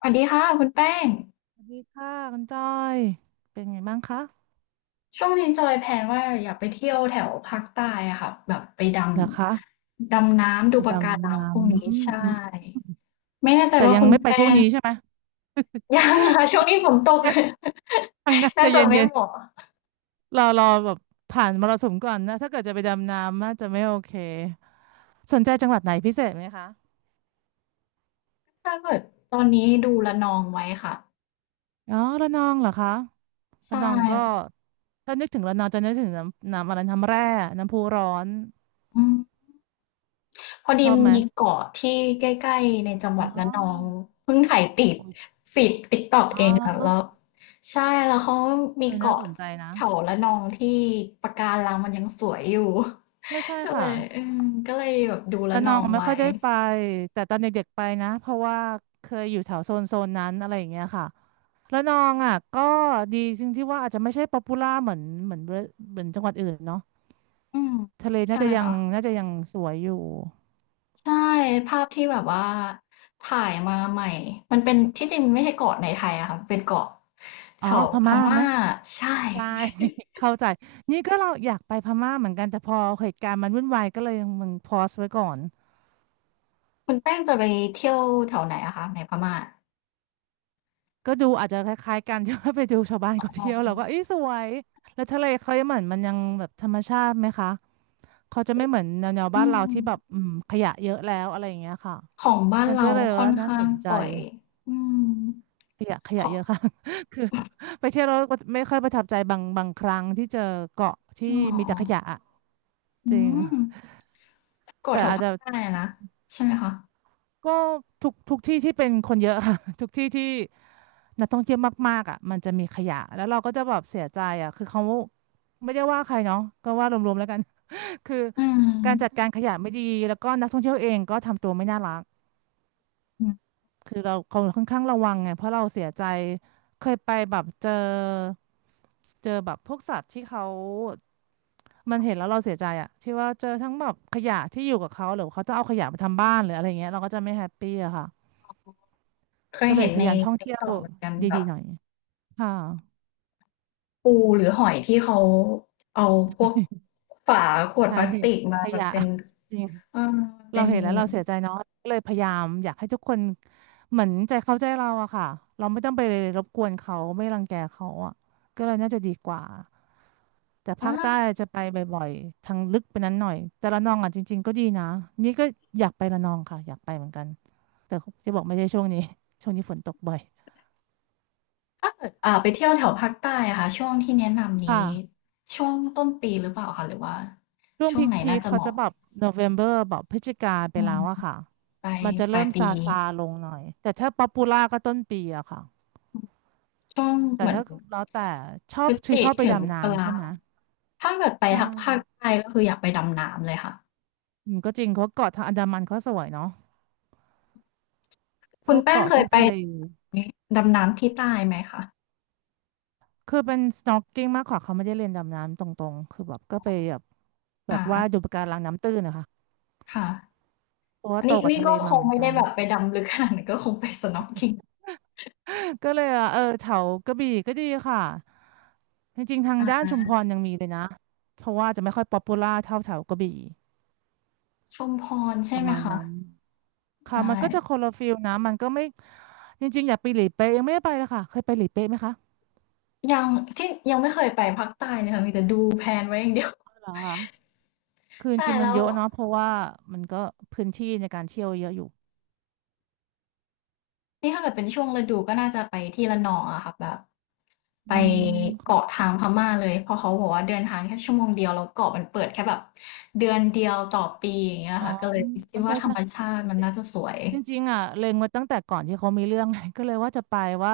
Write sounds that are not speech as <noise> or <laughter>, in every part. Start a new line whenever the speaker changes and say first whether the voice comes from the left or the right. left: สวัสดีค่ะคุณแป้ง
right: สวัสดีค่ะคุณจอยเป็นไงบ้างคะ
left: ช่วงนี้จอยแพลนว่าอยากไปเที่ยวแถวภาคใต้อะค่ะแบบไปด
right: เหรอคะ
left: ำดำน้ำดู
right: ไปด
left: ปะกา
right: ำ
left: รัง
right: น้
left: พวกนี้ใช่
right: ำอืม
left: ไม่แน่ใจ
right: แต่
left: ว่า
right: ยัง
left: คุณ
right: ไม่ไป
left: แป้
right: ช่วง
left: ง
right: นี้ใช่ไหม
left: ยังค่ะ <laughs> ช่วงนี้ฝนตก
right: ข้างหน้า
left: <laughs> น่า
right: จะ
left: จะ
right: เย็น
left: ไม่เหมาะ
right: ๆรอแบบผ่านมรสุมก่อนนะถ้าเกิดจะไปดำน้ำน่าจะไม่โอเคสนใจจังหวัดไหนพิเศษไหมคะ
left: ถ้าเกิดตอนนี้ดูละนองไว้ค่ะ
right: อ๋อระนองเหรอคะ
left: ใช
right: ระนองก็
left: ่
right: ถ้านึกถึงระนองจะนึกถึงน้ำอะไรน้ำแร่น้ำพุร้อน
left: อืม พอ
right: ช
left: ดี
right: อบไหม
left: มีเกาะที่ใกล้ๆในจังห
right: อ๋
left: วัดระนอง
right: อ
left: เพิ่งถ่ายติด
right: โอ้ย
left: ฟีดติ๊กต็อก
right: อ๋
left: เองค่ะแล้ว
right: อ
left: ใช่แล้วเขามี
right: เออน่า
left: เกาะ
right: สนใจนะ
left: แถวระนองที่ปะการังมันยังสวยอยู่
right: ใช่ใช่
left: <laughs> ก็เล
right: ค่ะ
left: ยก็เลยแบบดูระ
right: ระ
left: น
right: น
left: อ
right: อง
left: ง
right: ไม่
left: ไว้
right: ค่อยได้ไปแต่ตอนเด็กๆไปนะเพราะว่าเคยอยู่แถวโซนนั้นอะไรอย่างเงี้ยค่ะระนองอ่ะก็ดีจริงที่ว่าอาจจะไม่ใช่ป๊อปปูล่าเหมือนจังหวัดอื่นเนาะ
left: อืม
right: ทะเลน่า
left: ใช่
right: จะยัง
left: ค่ะ
right: น่าจะยังสวยอยู่
left: ใช่ภาพที่แบบว่าถ่ายมาใหม่มันเป็นที่จริงไม่ใช่เกาะในไทยอะค่ะเป็นเกาะแถ
right: อ๋อ
left: ว
right: พ
left: พ
right: ม่าไห
left: ม่า
right: ม
left: ใช่
right: ใช่ <laughs> เข้าใจนี่ก็เราอยากไปพม่าเหมือนกันแต่พอเหตุการณ์มันวุ่นวายก็เลยมึงพอสไว้ก่อน
left: คุณแป้งจะไปเที่ยวแถวไหนอะคะในพม่า
right: ก็ดูอาจจะคล้ายๆกัน <laughs> ที่ว่าไปดูชาวบ้านเขา
left: อ๋
right: เที่ยวเรา
left: อ
right: ก็เอ้ยสวยแล้วทะเลเขายังเหมือนมันยังแบบธรรมชาติไหมคะ เขาจะไม่เหมือนแนว
left: อื
right: บ้านเรา
left: ม
right: ที่แบบขยะเยอะแล้วอะไรอย่างเงี้ยค่ะ
left: ของบ้าน
right: มันก็
left: เรา
right: เลย
left: ค่อ
right: ว่า
left: น
right: น่า
left: ข้า
right: ส
left: ง
right: นใจ
left: ปล่อยอืม
right: ขยะข
left: ข
right: ยะ
left: อ
right: เยอะค่ะ <laughs> คือไปเที่ยวแล้วก็ไม่ค่อยประทับใจบางครั้งที่เจอเกาะ
left: จ
right: ที่
left: ริงเหรอ
right: มีแต่ขยะอะ
left: อื
right: จริง
left: มเก่
right: แต่
left: แถว
right: อาจ
left: ภาค
right: จะ
left: ใต้อะนะใช่ไหมคะ
right: ก็ทุกที่ที่เป็นคนเยอะค่ะ <laughs> ทุกที่ที่นักท่องเที่ยวมากๆอ่ะมันจะมีขยะแล้วเราก็จะแบบเสียใจอ่ะคือเขาไม่ได้ว่าใครเนาะก็ว่ารวมๆแล้วกัน <laughs> คือ
left: อืม
right: การจัดการขยะไม่ดีแล้วก็นักท่องเที่ยวเองก็ทำตัวไม่น่ารัก
left: อืม
right: คือเราเขาค่อนข้างระวังไงเพราะเราเสียใจเคยไปแบบเจอเจอแบบพวกสัตว์ที่เขามันเห็นแล้วเราเสียใจอะที่ว่าเจอทั้งแบบขยะที่อยู่กับเขาหรือเขาจะเอาขยะมาทำบ้านหรืออะไรเงี้ยเราก็จะไม่แฮปปี้อะค่ะ
left: เคย
right: ก็เล
left: เห็
right: ย
left: น
right: พ
left: ใน
right: ยายามท่องเที่ยว
left: TikTok เหมือนกันแบ
right: ดี
left: บ
right: ๆหน่อยค่ะ
left: ปูหรือหอยที่เขาเอาพวกฝาขวด
right: ใช่
left: พลาสติกมา
right: ข
left: แบบ
right: ยะ
left: เป็น
right: จริง
left: เออเป็
right: เรา
left: น
right: เห็นแล้ว
left: เหมื
right: เรา
left: อน
right: เสียใจเนาะก็เลยพยายามอยากให้ทุกคนเหมือนใจเข้าใจเราอะค่ะเราไม่ต้องไปรบกวนเขาไม่รังแกเขาอะก็เลยน่าจะดีกว่า แต่ภา
left: อา
right: คใต้จะไปบ่อยๆทางลึกไปนั้นหน่อยแต่ระนองอ่ะจริงๆก็ดีนะนี่ก็อยากไประนองค่ะอยากไปเหมือนกันแต่จะบอกไม่ใช่ช่วงนี้ <laughs> ช่วงนี้ฝนตกบ่อย
left: ถ้าเกิดไปเที่ยวแถวภาคใต้อะค่ะช่วงที่แนะนำ
right: ค่ะ
left: นี้ช่วงต้นปีหรือเปล่าคะหรือว่า
right: ช่วง
left: ช่วงไหน
right: พี
left: น่า
right: คๆ
left: จะเห
right: เขาจะ
left: มาะ
right: แบบโนเวมเบอร์แบบพฤศจิกาไป
left: อื
right: แล้
left: ม
right: วอะค่ะ
left: ปลาย
right: มันจะ
left: ป
right: เริ่
left: ลาย
right: ม
left: ปี
right: ซาลงหน่อยแต่ถ้าป๊อปปูล่าก็ต้นปีอะค่ะ
left: ช่วง
right: แต่
left: เหมือน
right: ถ้าแล้วแต่ชอ
left: พ
right: บ
left: ฤศ
right: คือ
left: จิ
right: ชอบไป
left: ถึง
right: ดำ
left: ตุ
right: น้ำใช่
left: ลา
right: ไหม
left: ถ้าเกิดไป
right: ใช่
left: ทางภาคใต้ก็คืออยากไปดำน้ำเลยค่ะ
right: ก็จริงเพราะเกาะทางอันดามันเขาสวยเนาะพ
left: คุณ
right: วก
left: แป้ง
right: เกาะ
left: เค
right: พ
left: ย
right: วก
left: ไป
right: ทะเล
left: นี้ดำน้ำที่ใต้ไหมคะ
right: คือเป็น snorkeling มากกว่าเขาไม่ได้เรียนดำน้ำตรงๆ คือแบบก็ไปแบบแบ
left: อ่า
right: บว่าดูปะการังน้ำตื้นนะคะ
left: ค่ะ
right: เพราะว่า
left: อัน
right: โต
left: นี้
right: กับ
left: นี่
right: ทะเล
left: ก็ค
right: มา
left: ง
right: เหมือน
left: ไม่
right: กั
left: ได้
right: น
left: แบบไปดำลึกขนาดนั้นก็คงไป snorkeling
right: ก็เลยอ่ะเออแถวกระบี่ก็ดีค่ะจริงๆทาง
left: อา
right: ด้านชุมพรยังมีเลยนะเพราะว่าจะไม่ค่อยป๊อปปูล่าเท่าแถวกระบี่
left: ชุมพร
right: ป
left: ใช่
right: ระ
left: ไหม
right: มาณ
left: คะ
right: นั้นค่ะ
left: ได้
right: มันก็จะคนละฟิลนะมันก็ไม่จริงๆอยากไปหลีเป๊ะยังไม่ได้ไปเลยค่ะเคยไปหลีเป๊ะไหมคะ
left: ยังที่ยังไม่เคยไปภาคใต้เลยค่ะมีแต่ดูแพลนไว้อย่างเดียว
right: เหรอคือจ
left: ใช่
right: ริงๆมั
left: แล้
right: น
left: ว
right: เยอะเนาะเพราะว่ามันก็พื้นที่ในการเที่ยวเยอะอยู่
left: นี่ถ้าเกิดเป็นช่วงฤดูก็น่าจะไปที่ระนองอะค่ะแบบ ไป
right: อืม
left: เกาะ
right: ค่ะ
left: ทางพม่าเลยเพราะเขาบอกว่าเดินทางแค่ชั่วโมงเดียวแล้วเกาะมันเปิดแค่แบบเดือนเดียวต่อปีอย่างเงี้ย
right: อ๋อ
left: ค่ะก็เลย
right: อ๋
left: คิ
right: อ
left: ด
right: ใช่
left: ว่าธรรม
right: ใช่
left: ชาติมันน่าจะสวย
right: จริงๆอ่ะเล็งไว้ตั้งแต่ก่อนที่เขามีเรื่องไง <laughs> ก็เลยว่าจะไปว่า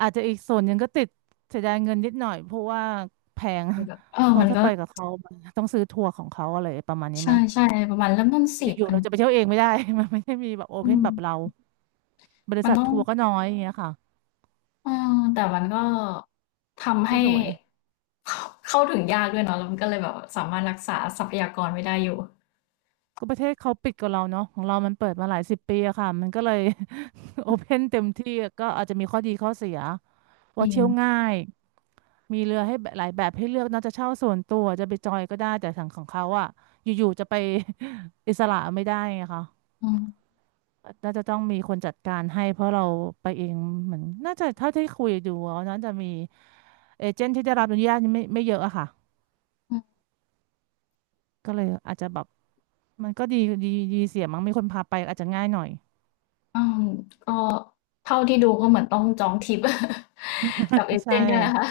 right: อาจจะอีกส่วนหนึ่งก็ติดเสียดายเงินนิดหน่อยเพราะว่าแพง
left: มันแบบเออ
right: <laughs> เพราะ
left: มัน
right: ถ้า
left: ก็
right: ไปกับเขามันต้องซื้อทัวร์ของเขาอะไรประมาณนี้
left: ใ
right: ไหม
left: ช่ๆประมาณเริ่มต้น
right: อยู่ๆ
left: 4,000
right: เราจะไปเที่ยวเองไม่ได้ <laughs> มันไม่ได้มีแบบโอ
left: อื
right: เพน
left: ม
right: แบบเราบริ
left: มัน
right: ษัท
left: ต้อง
right: ทัวร์ก็น้อยอย่างเงี้ยค่ะ
left: เออแต่มันก็ทำ
right: ก็
left: ให้
right: สวย
left: เข้าเข้าถึงยากด้วยเนาะแล้วมันก็เลยแบบสามารถรักษาทรัพยากรไว้ได้อยู่
right: ก็ประเทศเขาปิดกับเราเนาะของเรามันเปิดมาหลายสิบปีอะค่ะมันก็เลย <laughs> โอเพนเต็มที่ก็อาจจะมีข้อดีข้อเสีย
left: จ
right: ว่า
left: ริง
right: เที่ยวง่าย มีเรือให้แบบหลายแบบให้เลือกเนอกจะเช่าส่วนตัวจะไปจอยก็ได้แต่ทางของเขาอะอยู่ๆจะไป <laughs> อิสระไม่ได้ไงคะ
left: อืม
right: น่าจะต้องมีคนจัดการให้เพราะเราไปเองเหมือนน่าจะเท่าที่คุยดูอะน่าจะมีเอเจนต์ที่ได้รับอนุญาตไม่เยอะอะค่ะ
left: อืม
right: ก็เลยอาจจะแบบมันก็ดีดีดีเสียมั้งมีคนพาไปอาจจะง่ายหน่อย
left: อืมก็เท่าที่ดูก็เหมือนต้องจองทริป <laughs> กับเอ
right: ใช
left: เจนต์เนี่ยแหละค่ะ
right: ่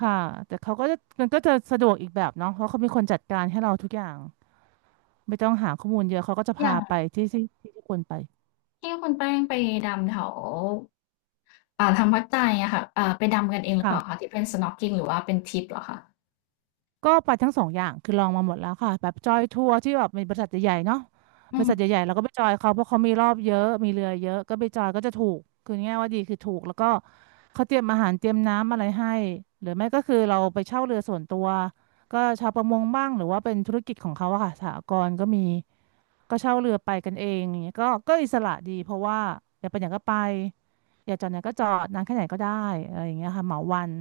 right: ค่ะแต่เขาก็จะมันก็จะสะดวกอีกแบบเนาะเพราะเขามีคนจัดการให้เราทุกอย่างไม่ต้องหาข้อมูลเยอะเขาก็จะ
left: อย่า
right: พาไป
left: ง
right: ที่ที่ควรไป
left: ที่คุณแป้งไปดำแถวทางวัดใจอะค่ะไปดำกันเองหรือเปล่าคะ
right: ค่ะ
left: ที่เป็น snorkeling หรือว่าเป็นทริปเหรอคะ
right: ก็ไปทั้งสองอย่างคือลองมาหมดแล้วค่ะแบบจอยทัวร์ที่แบบมีบริษัทใหญ่ๆเนาะ
left: อื
right: บริษัทให
left: ม
right: ญ่ๆเราก็ไปจอยเขาเพราะเขามีรอบเยอะมีเรือเยอะก็ไปจอยก็จะถูกคือง่ายว่าดีคือถูกแล้วก็เขาเตรียมอาหารเตรียมน้ำอะไรให้หรือไม่ก็คือเราไปเช่าเรือส่วนตัวก็ชาวประมงบ้างหรือว่าเป็นธุรกิจของเขาอะค่ะสหกรณ์ก็มีเช่าเรือไปกันเองอย่างเงี้ยก็อิสระดีเพราะว่าอยากไปไหนก็ไปอยากจอดไหนก็จอดนานแค่ไหนก็ได้อะไรอย่างเงี้ยค่ะเหมาวัน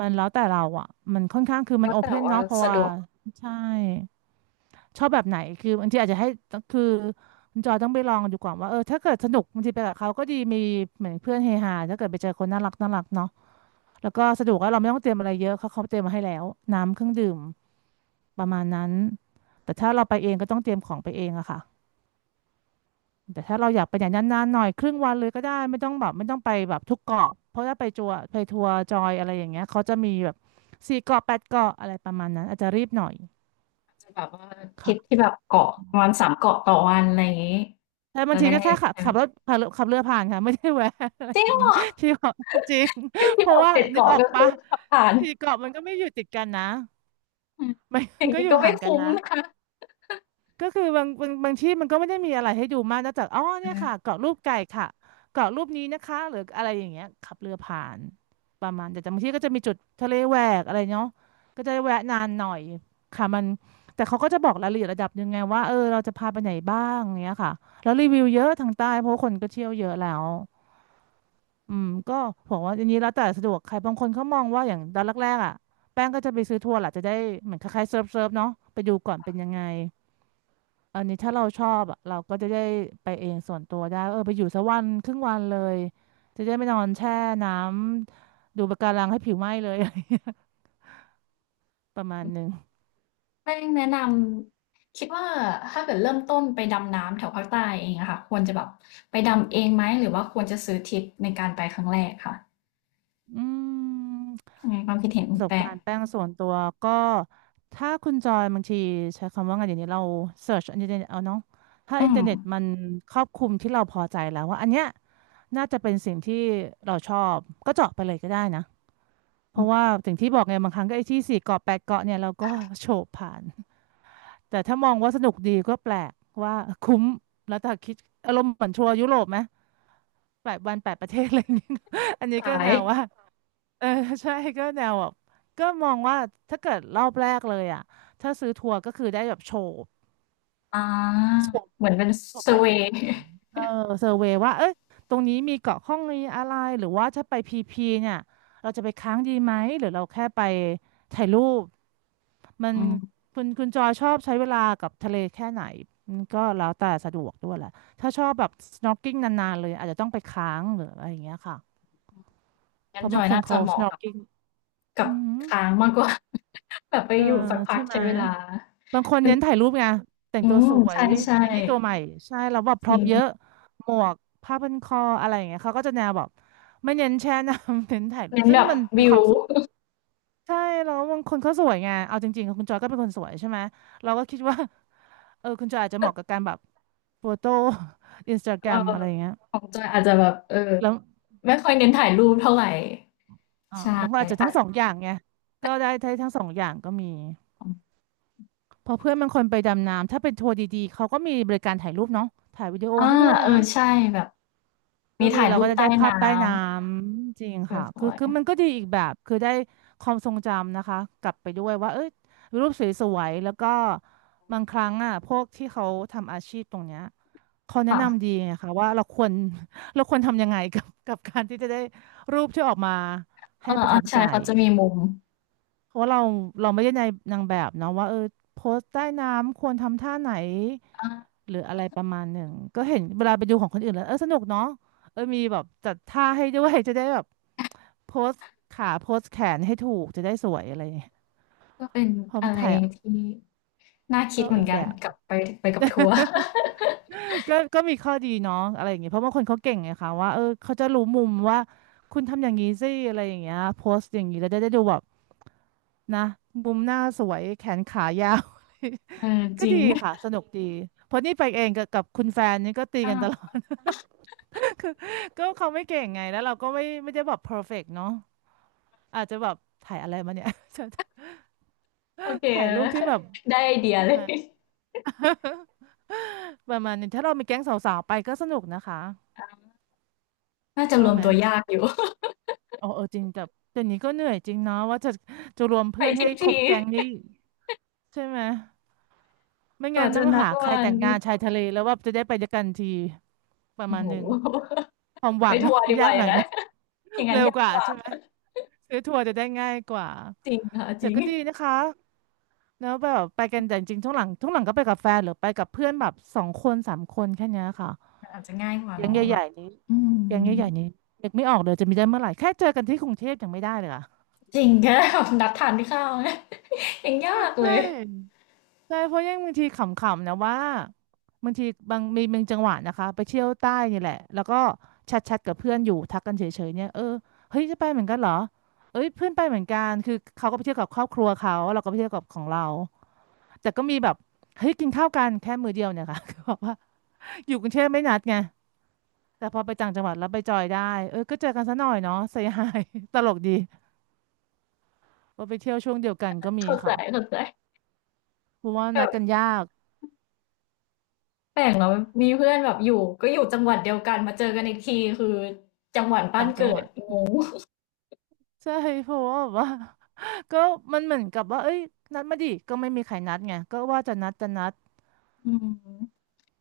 right: มันแล้วแต่เราอ่ะมันค่อนข้างคือมั
left: แล้
right: น
left: ว
right: โอ
left: แต่
right: เพ่น
left: ว่า
right: เนาะเพราะ
left: สะด
right: ว่า
left: วก
right: ใช่ชอบแบบไหนคือบางทีอาจจะให้คือคุณจอยต้องไปลองดูก่อนว่าเออถ้าเกิดสนุกบางทีไปกับเขาก็ดีมีเหมือนเพื่อนเฮฮาถ้าเกิดไปเจอคนน่ารักน่ารักเนาะแล้วก็สะดวกแล้วเราไม่ต้องเตรียมอะไรเยอะเขาเตรียมมาให้แล้วน้ำเครื่องดื่มประมาณนั้นแต่ถ้าเราไปเองก็ต้องเตรียมของไปเองอะค่ะ แต่ถ้าเราอยากไปอย่างนานๆหน่อยครึ่งวันเลยก็ได้ไม่ต้องแบบไม่ต้องไปแบบทุกเกาะเพราะถ้าไปทัวร์จอยอะไรอย่างเงี้ยเขาจะมีแบบสี่เกาะแปดเกาะอะไรประมาณนั้นอาจจะรีบหน่อย
left: อาจจะแบบว่าทริปที่
right: ค่ะ
left: แบบเกาะประมาณสามเกาะต่อวันอะไรอย่างงี้
right: แต่บา
left: จะ
right: งที
left: ได้
right: ก็แค่ขับ
left: อา
right: ขับรถขับขับเรือผ่านค่ะไม่ได้แวะอะไร
left: จริ
right: อ
left: ง
right: ย่าง
left: เหร
right: งี้
left: อ
right: <laughs> ที่เกาะจริง
left: ที่
right: เพ
left: ที่บ
right: ราะ
left: อก
right: ว่า
left: เจ็ด
right: นึก
left: เกาะ
right: ออก
left: ก็คื
right: ปะ
left: อขับผ่าน
right: สี่เกาะมันก็ไม่อยู่ติดกันนะ
left: อืม
right: <laughs> มั
left: อย่า
right: น
left: ง
right: ก็
left: งี้
right: อยู่
left: ก็ไม่
right: ห่างกัน
left: คุ้ม
right: นะ
left: นะคะ
right: ก็คือบางที่มันก็ไม่ได้มีอะไรให้ดูมากนอกจากอ๋อเนี่ยค่ะ
left: อา
right: เกาะรูปไก่ค่ะเกาะรูปนี้นะคะหรืออะไรอย่างเงี้ยขับเรือผ่านประมาณแต่บางที่ก็จะมีจุดทะเลแหวกอะไรเนาะก็จะแวะนานหน่อยค่ะมันแต่เขาก็จะบอกรายละเอียดระดับยังไงว่าเออเราจะพาไปไหนบ้างเงี้ยค่ะแล้วรีวิวเยอะทางใต้เพราะว่าคนก็เที่ยวเยอะแล้วอืมก็บอกว่าอันนี้แล้วแต่สะดวกใครบางคนเขามองว่าอย่างตอนแรกๆอ่ะแป้งก็จะไปซื้อทัวร์แหละจะได้เหมือนคล้ายๆเซิร์ฟเนาะไปดูก่อนเป็นยังไง อันนี้ถ้าเราชอบอะเราก็จะได้ไปเองส่วนตัวได้เออไปอยู่สักวันครึ่งวันเลยจะได้ไม่นอนแช่น้ำดูปะการังให้ผิวไหม้เลย <laughs> ประมาณหนึ่ง
left: แป้งแนะนำคิดว่าถ้าเกิดเริ่มต้นไปดำน้ำแถวภาคใต้เองอะค่ะควรจะแบบไปดำเองไหมหรือว่าควรจะซื้อทริปในการไปครั้งแรกคะ
right: อืม
left: อืมความคิดเห็น
right: ป
left: คุ
right: ระ
left: ณ
right: ส
left: แต
right: บกา
left: ก
right: รณ์แป้งส่วนตัวก็ถ้าคุณจอยบางทีใช้คำว่าไงเดี๋ยวนี้เราเสิร์ชอินเทอร์เน็ตเอาเนาะถ้า
left: อื
right: อินเทอ
left: ม
right: ร์เน็ตมันครอบคลุมที่เราพอใจแล้วว่าอันเนี้ยน่าจะเป็นสิ่งที่เราชอบก็เจาะไปเลยก็ได้นะเพ
left: อื
right: ราะ
left: ม
right: ว่าสิ่งที่บอกไงบางครั้งก็ไอ้ที่สี่เกาะแปดเกาะเนี่ยเราก็โฉบผ่าน แต่ถ้ามองว่าสนุกดีก็แปลกว่าคุ้มแล้วถ้าคิดอารมณ์เหมือนทัวร์ยุโรปไหมแปดวันแปดประเทศอะไรอย่างเงี้ย <laughs> อันนี้ก็
left: สา
right: แน
left: ย
right: วว่าเออใช่ก็แนวแบบก็มองว่าถ้าเกิดรอบแรกเลยอ่ะถ้าซื้อทัวร์ก็คือได้แบบโชว์
left: อา
right: โชว์
left: เหมือนเป็น sway อร์เวย์
right: เออเซอร์เวย์ว่าเอ้ยตรงนี้มีเกาะข้องมีอะไร หรือว่าถ้าไปพีพีเนี่ย เราจะไปค้างดีไหม หรือเราแค่ไปถ่ายรูป มัน
left: อืม
right: คุณจอยชอบใช้เวลากับทะเลแค่ไหน มันก็แล้วแต่สะดวกด้วยแหละถ้าชอบแบบ snorkeling นานๆเลยอาจจะต้องไปค้างหรืออะไรอย่างเงี้ยค่ะเพ
left: งั้น
right: ราะ
left: จ
right: บา
left: อ
right: ง
left: ย
right: คน
left: น่าจะ
right: เขา
left: เหมาะกับ
right: snorkeling อื
left: กับ
right: ม
left: ค้างมากกว่า <laughs> แบบไป
right: เออ
left: อยู่สักพั
right: ใช่
left: ก
right: ไหม
left: ใช้เวลา
right: บางคน
left: เป็น
right: เน้นถ่ายรูปไงแต่ง
left: อื
right: ตัว
left: ม
right: สว
left: ใช
right: ย
left: ่
right: บิกินี่ตัวใหม่ใช่แล้วแบบพ
left: ๆจ
right: ร็
left: ริ
right: อพ
left: ง
right: เยอะหมวกผ้าพันคออะไรอย่างเงี้ยเขาก็จะแนวแบบไม่เน้นแช่น้ำ <laughs> เน้นถ่ายรูป
left: เน้น
right: ซึ่
left: แบ
right: ง
left: บ
right: มันมี
left: วิ
right: ค
left: ว
right: วามสุขใช่แล้วบางคนเขาสวยไงเอาจริงๆคุณจอยก็เป็นคนสวยใช่ไหมเราก็คิดว่าเออคุณจอยอาจจะเหมาะกับการแบบโฟโต้ <laughs> อินสตาแก
left: <laughs>
right: ร
left: เอ
right: ม
left: อ
right: อะไรอย่างเงี้ย
left: ของจอยอาจจะแบบเออ
right: แล้ว
left: ไม่ค่อยเน้นถ่ายรูปเท่าไร
right: อ่า
left: ใช่
right: บางคนอาจจะ
left: อา
right: ทั้
left: จ
right: งส
left: จะ
right: องอย่างไงก็ได้ได้ทั้งสองอย่างก็มี
left: อืม
right: พอเพื่อนบางคนไปดำน้ำถ้าเป็นทัวร์ดีๆเขาก็มีบริการถ่ายรูปเนาะถ่ายวิดีโอ
left: อา
right: ให้ด้วย
left: เอ
right: นะ
left: อใช่แบบ
right: ก็
left: มี
right: คือ
left: ถ่าย
right: เรา
left: รู
right: ก็
left: ป
right: จะ
left: ใต้
right: ได้ภา
left: น้
right: พใต้น้ำจริงค่ะ
left: ำส
right: คือ
left: วย
right: คือมันก็ดีอีกแบบคือได้ความทรงจำนะคะกลับไปด้วยว่าเอ้ยรูปสวยๆแล้วก็บางครั้งอ่ะพวกที่เขาทำอาชีพตรงเนี้ยเขา
left: ๆ
right: แนะ
left: ค่ะ
right: นำดีไงคะว่าเราควร <laughs> เราควรทำยังไงกับการที่จะได้รูปที่ออกมา
left: เอ
right: ให้ประ
left: อ
right: ทับ
left: ๆใช่
right: ใจ
left: เขาจะมีมุม
right: เพราะว่าเราไม่ได้ในนางแบบเนาะว่าเออโพสต์ใต้น้ำควรทำท่าไหน
left: อา
right: หรืออะไรประมาณหนึ่งก็เห็นเวลาไปดูของคนอื่นแล้วเออสนุกเนาะเออมีแบบจัดท่าให้ด้วย <laughs> จะได้แบบโพสต์ขาโพสต์แขนให้ถูกจะได้สวยอะไรอย่างเงี้ย
left: ก็เป็น
right: พอ
left: อะไร
right: ถ่าย
left: ที่น่าคิด
right: ก็
left: เหมื
right: อี
left: อน
right: ก
left: กั
right: แบ
left: น
right: บ
left: กลับไปไปกับทัวร์ <laughs>
right: <laughs> ก็มีข้อดีเนาะอะไรอย่างเงี้ยเพราะบางคนเขาเก่งไงคะว่าเออเขาจะรู้มุมว่าคุณทำอย่างนี้สิอะไรอย่างเงี้ยโพสต์อย่างนี้แล้วจะได้ดูแบบนะมุมหน้าสวยแขนขายาว <laughs>
left: เออจ
right: ก็
left: ริ
right: ดี
left: ง
right: ค่ะสนุกดีเพราะนี่ไปเองกับคุณแฟนนี่ก็ตีกันตล
left: อา
right: อด <laughs> ก็เขาไม่เก่งไงแล้วเราก็ไม่ได้แบบ perfect เนาะอาจจะแบบถ่ายอะไรมาเนี่ย
left: โอเค
right: <laughs> ถ่ายรูป
left: <laughs>
right: ที่แบบ
left: ได้ไอเดีย
right: ใช่
left: เล
right: ไห
left: ย
right: ม
left: <laughs>
right: <laughs> ประมาณนี้ถ้าเรามีแก๊งสาวๆไปก็สนุกนะคะ
left: น่าจะร
right: ว่า
left: วม
right: ไหม
left: ตัวยากอยู่
right: เออเออจริงแต่เดี๋ยวนี้ก็เหนื่อยจริงเนาะว่าจะจะรวม
left: <laughs> ไป
right: เพื่อน
left: ทริ
right: ให้
left: ป
right: คร
left: ที
right: บ
left: <laughs>
right: แก๊งนี้ใช่ไหมไม่
left: ก
right: งั้
left: ว่า
right: นต้
left: จะ
right: อง
left: นัด
right: หาใคร
left: วัน
right: แต่งงานชายทะเล แล้วว่าจะได้ไปด้วยกันทีประ
left: โอ้
right: มาณ
left: โฮ
right: หนึ่ง
left: <laughs>
right: ความห
left: ไป
right: วัง
left: ทัวร์ดี
right: <laughs>
left: ก
right: ยา
left: ว่า
right: ก
left: อ
right: หน่
left: ย่า
right: อย
left: ง
right: ไห
left: งั้
right: ม
left: น <laughs> อย่างงั้
right: เร็
left: น
right: ว
left: ยา
right: ก
left: ก
right: ว่า
left: กว่า
right: ใช่ไหม
left: <laughs>
right: ซื้อทัวร์จะได้ง่ายกว่า
left: จริงค่ะจ
right: แต่
left: ริง
right: ก็ดีนะคะแล้วแบบไปกันแต่จริงๆช่วงหลังก็ไปกับแฟนหรือไปกับเพื่อนแบบสองคนสามคนแค่เนี้ยค่ะ
left: มันอาจจะง่ายกว่า
right: แก๊ง
left: เนาะแบ
right: ใหญ่
left: บ
right: ๆนี้
left: อื
right: แก๊ง
left: ม
right: ใหญ่ๆนี้นึกไม่ออกเลยจะมีได้เมื่อไหร่แค่เจอกันที่กรุงเทพยังไม่ได้เลยอะ
left: จริงแค่ <laughs> แบบนัดทานข้าว <laughs> ยังยาก
right: <laughs>
left: เล
right: ใช่
left: ย
right: ใช่เพราะยังบางทีขำๆนะว่าบางทีบางมีบางจังหวะนะคะไปเที่ยวใต้นี่แหละแล้วก็แชทๆกับเพื่อนอยู่ทักกันเฉยๆเนี่ยเออเฮ้ยจะไปเหมือนกันเหรอเอ้ยเพื่อนไปเหมือนกันคือเขาก็ไปเที่ยวกับครอบครัวเขาเราก็ไปเที่ยวกับของเราแต่ก็มีแบบเฮ้ยกินข้าวกันแค่มื้อเดียวเนี่ยค่ะ <laughs> ก็บอกว่าอยู่กรุงเทพไม่นัดไงแต่พอไปต่างจังหวัดแล้วไปจอยได้เออก็เจอกันซะหน่อยเนาะเซฮาย <laughs> ตลกดีว่าไปเที่ยวช่วงเดียวกันก็มี
left: เข้าใจ
right: ค่ะ
left: ๆแบ
right: เพราะว่านัดกัน
left: บ
right: ยาก
left: แปลกเนาะมีเพื่อนแบบอยู่ก็อยู่จังหวัดเดียวกันมาเจอกันอีกทีคือจังหวัดบ้า
right: ต่า
left: น
right: งจั
left: เกิ
right: งหวั
left: ด
right: ด
left: งง
right: ใช่เพราะว่าแบบว่า <laughs> ก็มันเหมือนกับว่าเอ้ยนัดมาดิก็ไม่มีใครนัดไงก็ว่าจะนัด
left: อืม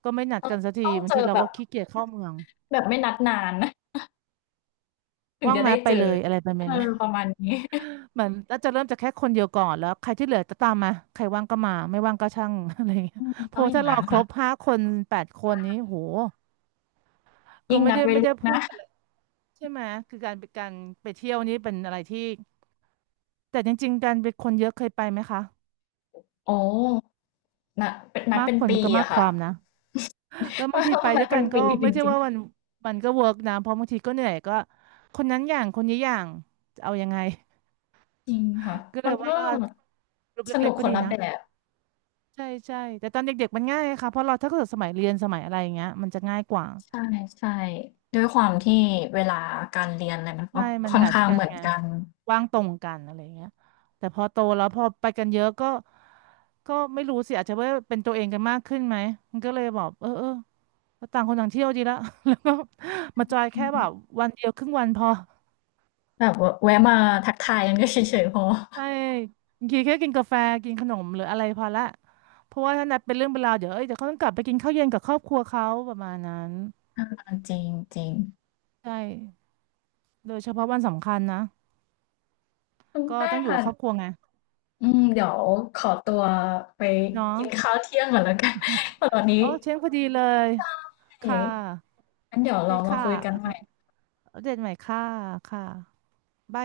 right: ก็ไม่นัด
left: ต้อง
right: กันสักที
left: ต้อง
right: บา
left: เจ
right: งที
left: อ
right: เรา
left: แบ
right: ก็
left: บ
right: ขี้เกียจเข้าเมือง
left: แบบไม่นัดนานถึง
right: ว่าง
left: จะ
right: ไหม
left: ได้
right: ไป
left: เจอ
right: เลยอะไรไปไหม
left: เออ
right: ไหม
left: ประมาณนี้
right: เหมือนน่าจะเริ่มจากแค่คนเดียวก่อนแล้วใครที่เหลือจะตามมาใครว่างก็มาไม่ว่างก็ช่าง <laughs> อะไรอย่างเงี้ย
left: อืม
right: เพ
left: ต้อ
right: ราะ
left: งอย่า
right: ถ้า
left: ง
right: เรา
left: งั้น
right: คร
left: ค่ะ
right: บห้าคนแปดคนนี้โหก็
left: ยิ่ง
right: ไม่
left: นัด
right: ได้
left: ไว้
right: ไม่
left: ล่
right: ได้
left: วงห
right: พู
left: น้า
right: ดอะไรใช่ไหมคือการไปการไปเที่ยวนี้เป็นอะไรที่แต่จริงๆการไปคนเยอะเคยไปไหมคะ
left: อ๋อนะเป็นนัด
right: มาก
left: เป็น
right: คน
left: ปี
right: ก็มาก
left: อะ
right: ค
left: ค่ะ
right: วามนะ แล้วบาง
left: น
right: ที
left: ต้อง
right: ไป
left: นั
right: ด้
left: ด
right: วย
left: เป็
right: กั
left: น
right: นก็
left: ปีจ
right: ไม่ใช่
left: ริง
right: ว่ามันมันก็เวิร์กนะเพราะบางทีก็เหนื่อยก็คนนั้นอย่างคนนี้อย่างจะเอายังไง
left: ๆจริงค่ะ
right: <laughs> ก็เล
left: มั
right: ย
left: น
right: ว่า
left: ก็
right: กลุ่ม
left: สนุ
right: เล็ก
left: ก
right: ๆก็
left: คน
right: ดี
left: ละ
right: นะ
left: แบบ
right: ใช่ใช่แต่ตอนเด็กๆมันง่ายค่ะเพราะเราถ้าเกิดสมัยเรียนสมัยอะไรอย่างเงี้ยมันจะง่ายกว่า
left: ใช่ๆด้วยความที่เวลาการเรียนอะไรมันก็
right: ใช่มัน
left: ค่อน
right: แมทช์
left: ข้าง
right: กัน
left: เหมือน
right: ไง
left: กัน
right: ว่างตรงกันอะไรอย่างเงี้ยแต่พอโตแล้วพอไปกันเยอะก็ก็ไม่รู้สิอาจจะว่าเป็นตัวเองกันมากขึ้นไหมมันก็เลยบอกเออเออต่างคนต่างเที่ยวดีละ <laughs> แล้วก็ <laughs> มาจอย
left: อื
right: แค่แบบ
left: ม
right: วันเดียวครึ่งวันพอ
left: แบบววะแวะมาทักทายกันก็เฉยๆพอ
right: ใช่บางทีแค่กินกาแฟกินขนมหรืออะไรพอละเพราะว่าถ้านัดเป็นเรื่องเป็นราวเดี๋ยวเอ้ยเดี๋ยวเขาต้องกลับไปกินข้าวเย็นกับครอบครัวเขาประมาณนั้น
left: อาจริงจริง
right: ใช่โดยเฉพาะวันสำคัญนะ
left: คุณ
right: ก็
left: แป้
right: ต้
left: ง
right: องอยู่
left: ค่ะ
right: กับครอบครัวไง
left: อืมเดี๋ยวขอตัวไป
right: เนาะ
left: กินข้าวเที่ยงก่อนแล้วกัน <laughs> ตอนนี้
right: โอ้เช้งพอดีเลย
left: เอ
right: ค่ะ
left: ะงั้นเดี๋ยว
right: โอเฮ้
left: เรา
right: ย
left: มา
right: ค่ะ
left: คุยกันใหม่
right: เอาเดดใหม่ค่ะค่ะ